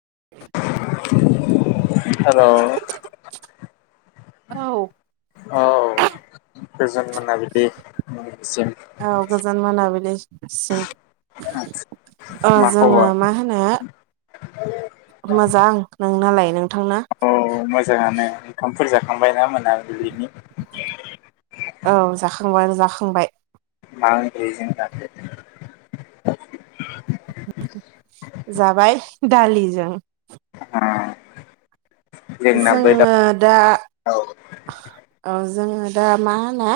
[inaudible] हेल' औ औ गोजोन मोनाबिलि नोंनिसिम औ गोजान मोनाबिलि आ मा खबर जोङो मा होनो मोजां नोंनालाय नोंथांना औ मोजाङानो ओंखामफोर जाखांबाय ना मोन औ जाखांबाय आं जाखांबाय मा ओंर्खैजों जाखो जाबाय दालिजों अ जोङो दा औ जोङो दा मा होनो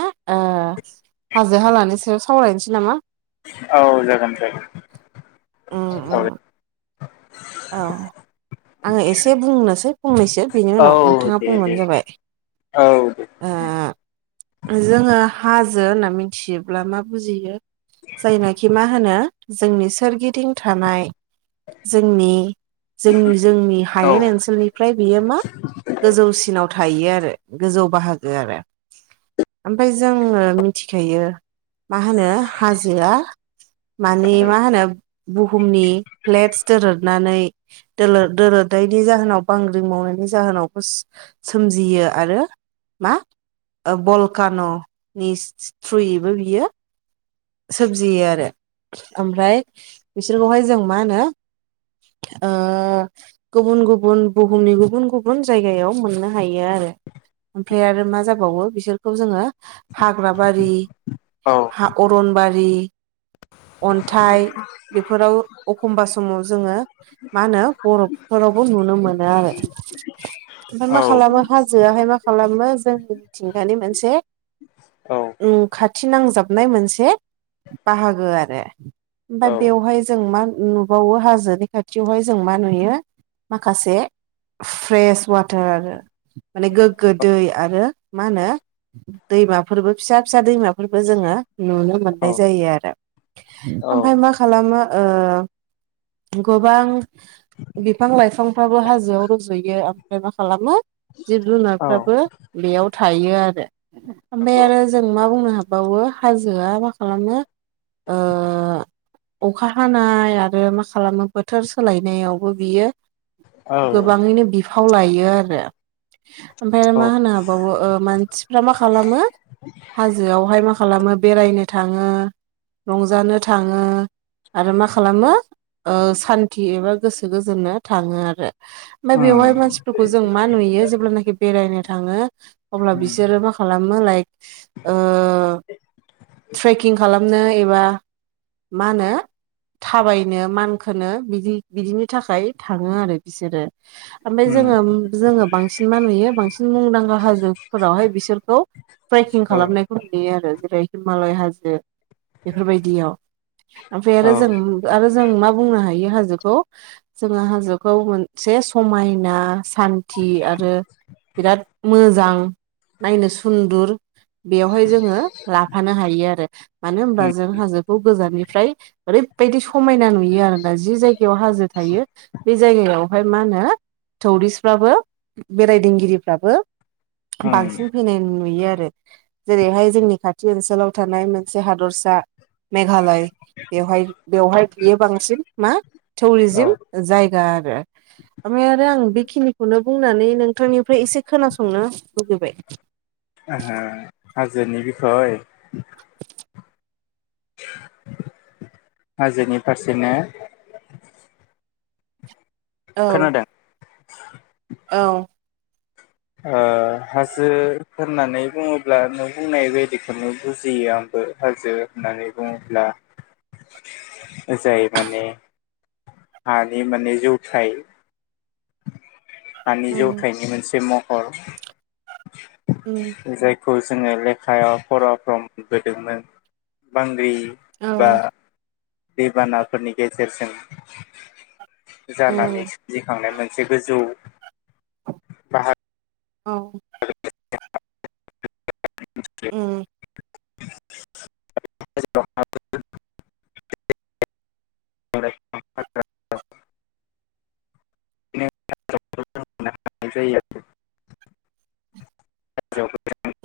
हाजो- हालानि सायाव सावरायनोसै नामा औ जागोन - उम जागोन उम औ औ आङो एसे बुंनोसै फंनैसो बेनि औ उनाव नोंथाङा दे दे बुंबानो जाबाय औ दे ओ जोङो हाजो हाजो होनना मिथियोब्ला मा बुजियो जायनोखि मा होनो जोंनि सोरगिदिं थानाय जोंनि जों जोंनि औ हायेन ओनसोलनिफ्राय बेयो मा गोजौसिनाव थायो आरो गोजौ बाहागो आरो ओमफ्राय जोङो मिथिखायो मा होनो हाजोआ माने मा होनो बुहुमनि फ्लेटस दोरदनानै दोरदनायनि जाहोनाव बांग्रिं मावनायनि जाहोनाव सोमजियो आरो मा बलकान'नि थ्रुयैबो बियो सोमजियो आरो ओमफ्राय बिसोरखौहाय जों मा होनो ओ गुबुन गुबुन बुहुमनि गुबुन गुबुन जायगायाव मोननो हायो आरो ओमफ्राय आरो मा जाबावो बिसोरखौ जोङो हाग्राबारि औ सनबारि अन्थाइ बेफोराव अखमबा समाव जोङो मा होनो बर'फोरावबो नुनो मोनो आरो ओमफाय मा खालामो हाजोआहाय मा खालामो जोंनि मिथिंगानि मोनसे ओम खाथि फिनांजाबनाय मोनसे बाहागो आरो ओमफाय औ बेवहाय जों मा नुबावो हाजोनि खाथियावहाय जों मा नुयो माखासे फ्रेश वाटार आरो माने गोग्गो दै आरो मा होनो दैमाफोरबो फिसा फिसा दैमाफोरबो जोङो नुनो औ मोननाय जायो आरो औ ओमफाय मा खालामो ओ गोबां बिफां लाइफांफ्राबो हाजोआव रज'यो आ मफ्राय मा खालामो जिब औ जुनारफ्राबो बेयाव थायो आरो ओमफाय नंगौ आरो जों मा बुंनो हाबावो हाजोआ मा खालामो ओ अखा हानाय आरो मा खालामो बोथोर सोलायनायावबो बियो औ गोबाङैनो बिफाव लायो आरो ओमफाय औ मा होनो हाबावो मानसिफ्रा मा खालामो हाजोआवहाय मा खालामो बेरायनो थाङो रंजानो थाङो आरो मा खालामो ओ सान्थि एबा गोसो गोजोननो थाङो आरो ओमफाय बेवहाय उम मानसिफोरखौ जों मा नुयो जेब्लानाखि बेरायनो थाङो अब्ला उम बिसोरो मा खालामो लाइक ओ ट्रेकिं खालामो खालामनो एबा मा होनो थाबायनो मानखोनो बिदि बिदिनि थाखाय थाङो आरो बिसोरो आमफाय उम जोङो जोङो बांसिन मा नुयो बांसिन मुंदांखा हाजोफोरावहाय बिसोरखौ ट्रेकिं औ खालामनायखौ नुयो आरो जेरै हिमालय हाजो बेफोरबायदियाव ओमफ्राय औ आरो जों आरो जों मा बुंनो हा यि हाजोखौ जोङो हाजोखौ मोनसे समायना सान्थि आरो बिराद मोजां नायनो सुन्दुर बेयावहाय जोङो लाफानो हायो आरो मानो होनबा उम जों हाजोखौ गोजाननिफ्राय ओरैबायदि स समायना नुयो आरोना जि जायगायाव हाजो थायो बे जायगायाव ओमफाय मा होनो टौरिस्फ्राबो बेरायदिगिरिफ्राबो उम बांसिन फैनाय नुयो आरो जेरैहाय जोंनि खाथि ओनसोलाव थानाय मोनसे हादरसा मेघालय बेवहाय बेवहाय बियो बांसिन मा औ टौरिजिम जायगा आरो ओमफ्राय आरो आं बेखिनिखौनो बुंनानै नोंथांनिफ्राय एसे खोनासंनो लुगैबाय ओ हाजोनि [unintelligible] [inaudible] हाजोनि फारसेनो औ खोनादों औ ओ हाजो होननानै बुङोब्ला नों बुंनाय बायदिखौनो बुजियो आ हाजो होननानै बुङोब्ला [inaudible] जाय माने हानि माने जौथाय हानि उम जौथायनि मोनसे महर उम जाय खौ जोङो लेखायाव फराफ्राव मोनबोदोंमोन बांग्रि बा औ दैबानाफोरनि गेजेरजों जानानै उम सोमजि औ [inaudible] उम [inaudible] [inaudible] [unintelligible] [unintelligible]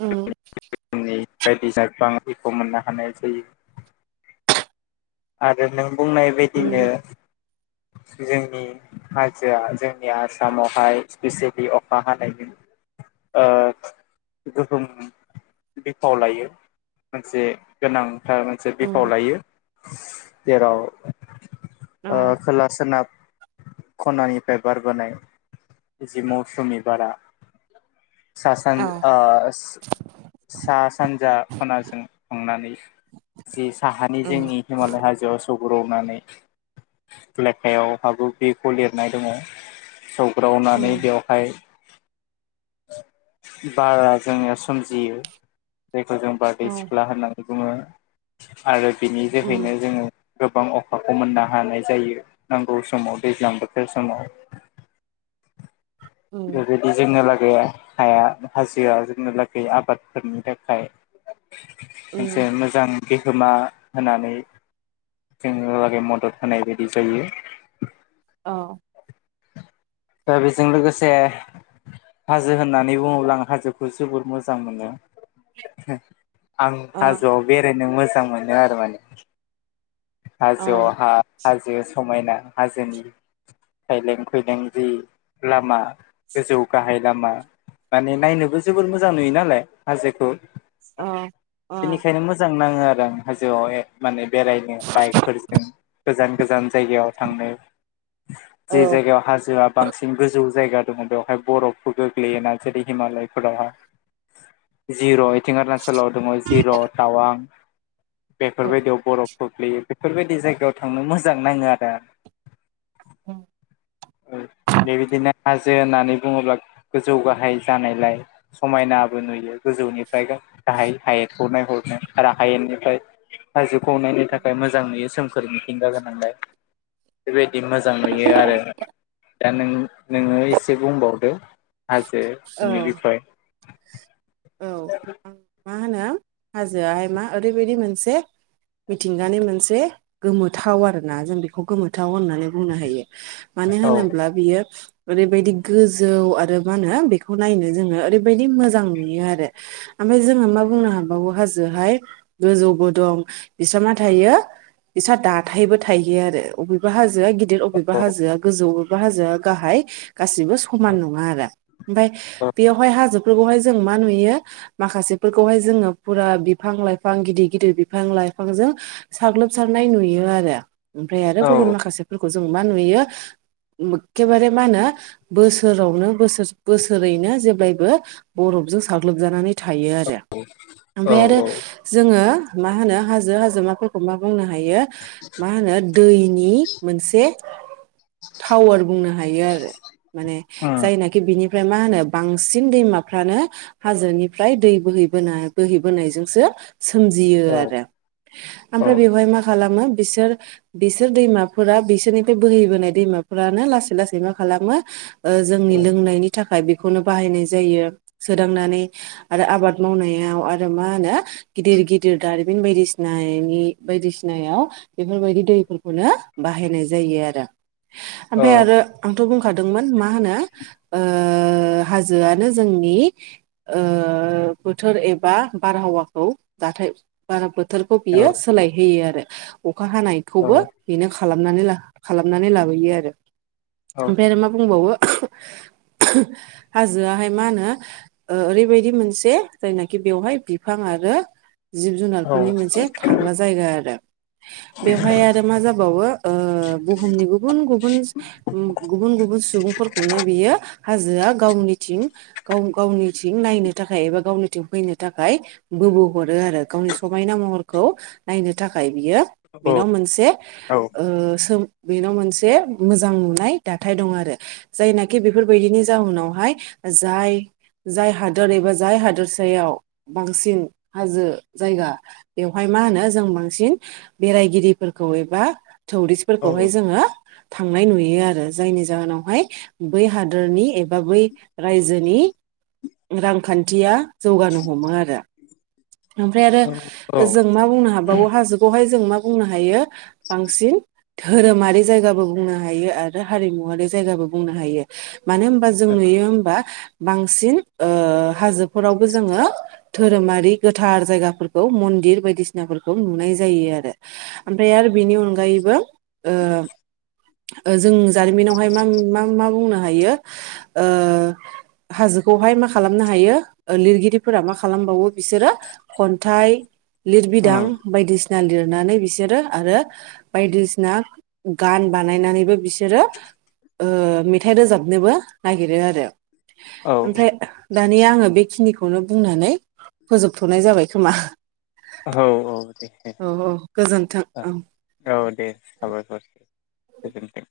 उम बायदि बांखौ मोननो हानाय जायो आरो नों बुंनाय बायदिनो उम [inaudible] जोंनि हाजोआ जोंनि आसामावहाय इसपेसिलि अखा हानायनि ओ गोहोम बिफाव लायो मोनसे गोनां मोनसे बिफाव उम लायो जेराव ओ औ खोला सोनाब खनानिफ्राय बारबोनाय जि मौसुमि बारा सा-सान औ ओ सा सानजा खनाजों संनानै जे साहानि उम जोंनि हिमालय हाजोआव सौरग्रावनानै लेखायाव हाग बेखौ लिरनाय दङ सौ रावनानै उम बेवहाय बारा जोङो सोमजियो जायखौ जों बारदै औ सिख्ला होननानै बुङो आरो बिनि जोहैनो उम जोङो गोबां अखाखौ मोननो हानाय जायो नांगौ समाव दैज्लां बोथोर समाव [inaudible] बेबादि उम [unintelligible] [unintelligible] आफादफोरनि थाखाय मोनसे उम मोजां बिहोमा होननानै जोङो लागै मदद होनाय जायो औ दा बेजों हाजो होननानै बुंङोब्ला हाजोखौ आं जोबोर मोजां मोनो आं औ हाजोआव बेरायनो मोजां मोनो आरो माने [inaudible] औ थायलें फैलें जि लामा गोजौ गाहाय लामा माने नायनो बेबो जबोर मोजां नुयो नालाय उ उ बेनिखायनो मोजां नाङो आरो आं हाजोआव माने बेरायनो बाइकफोरजों जे औ जायगायाव हाजोआ बांसिन गोजौ जायगा दङ बेवहाय बरफफोर गोग्लैयोना जेरै हिमालयफोरावहाय [unintelligible] [unintelligible] जिर तावां बेफोरबादियाव बरफ गोग्लैयो बेफोरबायदि जायगायाव थांनो मोजां नाङो आरो उ बेबायदिनो हाजो होननानै बुङोब्ला गोजौ गाहाय जानायलाय समायना नाबो नुयो गोजौनिफ्राय गाहाइ हायेनखौ नायहरनो आरो हायेनिफ्राय [unintelligible] औ ओमफ्राय मोजां नुयो सोमखोर मिथिंगा गोनांलाय बेबायदि मोजां नुयो आरो दा नों-नोङो इसे बुंबावदों हाजो औ बिनि बिखय औ [inaudible] मा होनो हाजोआहाय मा ओरैबायदि मोनसे मिथिंगानि मोनसे गोमोथाव आरोना जों बिखौ गोमोथाव होन्ना नै बुंनो हायो मानो औ होनोब्ला बियो ओरैबायदि गोजौ आरो मा होनो बेखौ नायनो जोङो ओरैबायदि मोजां नुयो आरो आमफाय जोङो मा बुंनो हाबावो हाजोयाहाय गोजौबो दं बिस्रा मा थायो बिस्रा दाथायबो थायो आरो अबेबा हाजो आ गिदिर अबेबा हाजोआ गोजौ अबेबा हाजोआ गाहाय गासिबो समान नङा आरो ओमफाय बेयावहाय हाजोफोरखौहाय जों मा नुयो माखासेफोरखौहाय जोङो पुरा बिफां लाइफां गिदिर गिदिर बिफां लाइफांजों साग्लोबसारनाय नुयो आरो ओमफ्राय आरो औ गुबुन माखासेफोरखौ जों मा नुयो एखेबारे मा होनो बोसोरावनो बोसोर बोसोरैनो जेब्लायबो बरफजों साग्लोबजानानै थायो आरो औ ओमफाय आरो जोङो मा होनो हाजो हाजोमाफोरखौ मा बुंनो हायो मा होनो दैनि मोनसे टावार बुंनो हायो आरो माने उम जायनाखि बिनि ओमफ्राय मा होनो बांसिन दैमा फ्रानो हाजोनिफ्राय दै बोहैबोना बोहैबोनायजोंसो सोमजियो औ आरो औ आमफ्राय बेवहाय मा खालामो बिसोर बिसोर दैमाफोरा बिसोरनिफाय बोहैबोनाय दैमाफोरानो लासै लासै मा खालामो ओ जोंनि लोंनायनि थाखाय बेखौनो बाहायनाय जायो। सोदांनानै आरो आबाद मावनायाव आरो मा होनो गिदिर गिदिर दारिमिन बायदिसिना नायनि बायदिसिनायाव बेफोरबायदि दैफोरखौनो बाहायनाय जायो आरो। ओमफाय आरो आंथ' बुं खादोंमोन मा होनो ओ हाजोआनो जों नि ओ बोथोर एबा बारहावाखौ जाथाय बारबो थोरखौ औ बियो सोलायहोयो आरो। अखा हानायखौबो बेनो खालामनानै ला खालामनानै लाबोयो आरो। ओमफ्राय आरो मा बुंबावो हाजोआहाय मा होनो ओ ओरैबायदि मोनसे जायनाखि बेवहाय बिफां आरो जिब औ जुनारफोरनि मोनसे थाग्रा जायगा आरो। बेवहाय आरो मा जाबावो ओ बुहुमनि गुबुन गुबुन उम गुबुन गु बुन सुबुंफोरखौनो बियो हाजोआ गावनिथिं गाव गावनिथिं नायनो थाखाय एबा गावनिथिं फैनो थाखाय बोबो हरो आरो गावनि समायना म हरखौ नायनो थाखाय बियो औ बेनाव मोनसे औ ओ सोम बेनाव मोनसे मोजां नुनाय दाथाय दं आरो जायनाखि बेफोरबायदिनि जावुनावहाय जाय जाय हादोर एबा जाय हादोरसायाव बांसिन हाजो जायगा बे बेवहाय मा होनो जों बांसिन बेरायगिरिफोरखौ एबा औ टौरिस्फोरखौहाय जोङो थांनाय नुयो आरो जायनि जाहोनावहाय बै हादोरनि एबा बै रायजोनि रांखान्थिया जौगानो हमो आरो। ओमफ्राय आरो औ औ जों मा बुंनो हाबावो हाजो खौवहाय जों मा बुंनो हायो बांसिन धोरोमारि जायगाबो बुंनो हायो आरो हारिमुवारि जायगाबो बुंनो हायो मानो होम्बा जों नुयो होम्बा बांसिन ओ हाजोफोरावबो जोङो धोरोमारि गोथार जायगाफोरखौ मन्दिर बायदिसिनाफोरखौ नुनाय जायो आरो ओमफ्राय आरो बिनि अनगायैबो ओ ओ जों जारिमिनावहाय माम-मा-मा बुंनो हायो ओ हा जोखौहाय मा खालामनो हायो ओ लिरगिरिफोरा मा खालामबावो बिसोरो खन्थाइ लिरबिदां बायदिसि ना लिरनानै बिसोरो आरो बायदिसिना गान बानायनानैबो बिसोरो ओ मेथाइ रोजाबनोबो नागिरो आरो औ ओमफ्राय दानिया आङो बे बेखिनिखौनो बुंनानै फोजोबथ'नाय जाबाय खोमा औ औ दे औ औ गोजोन्थों औ औ दे साबायख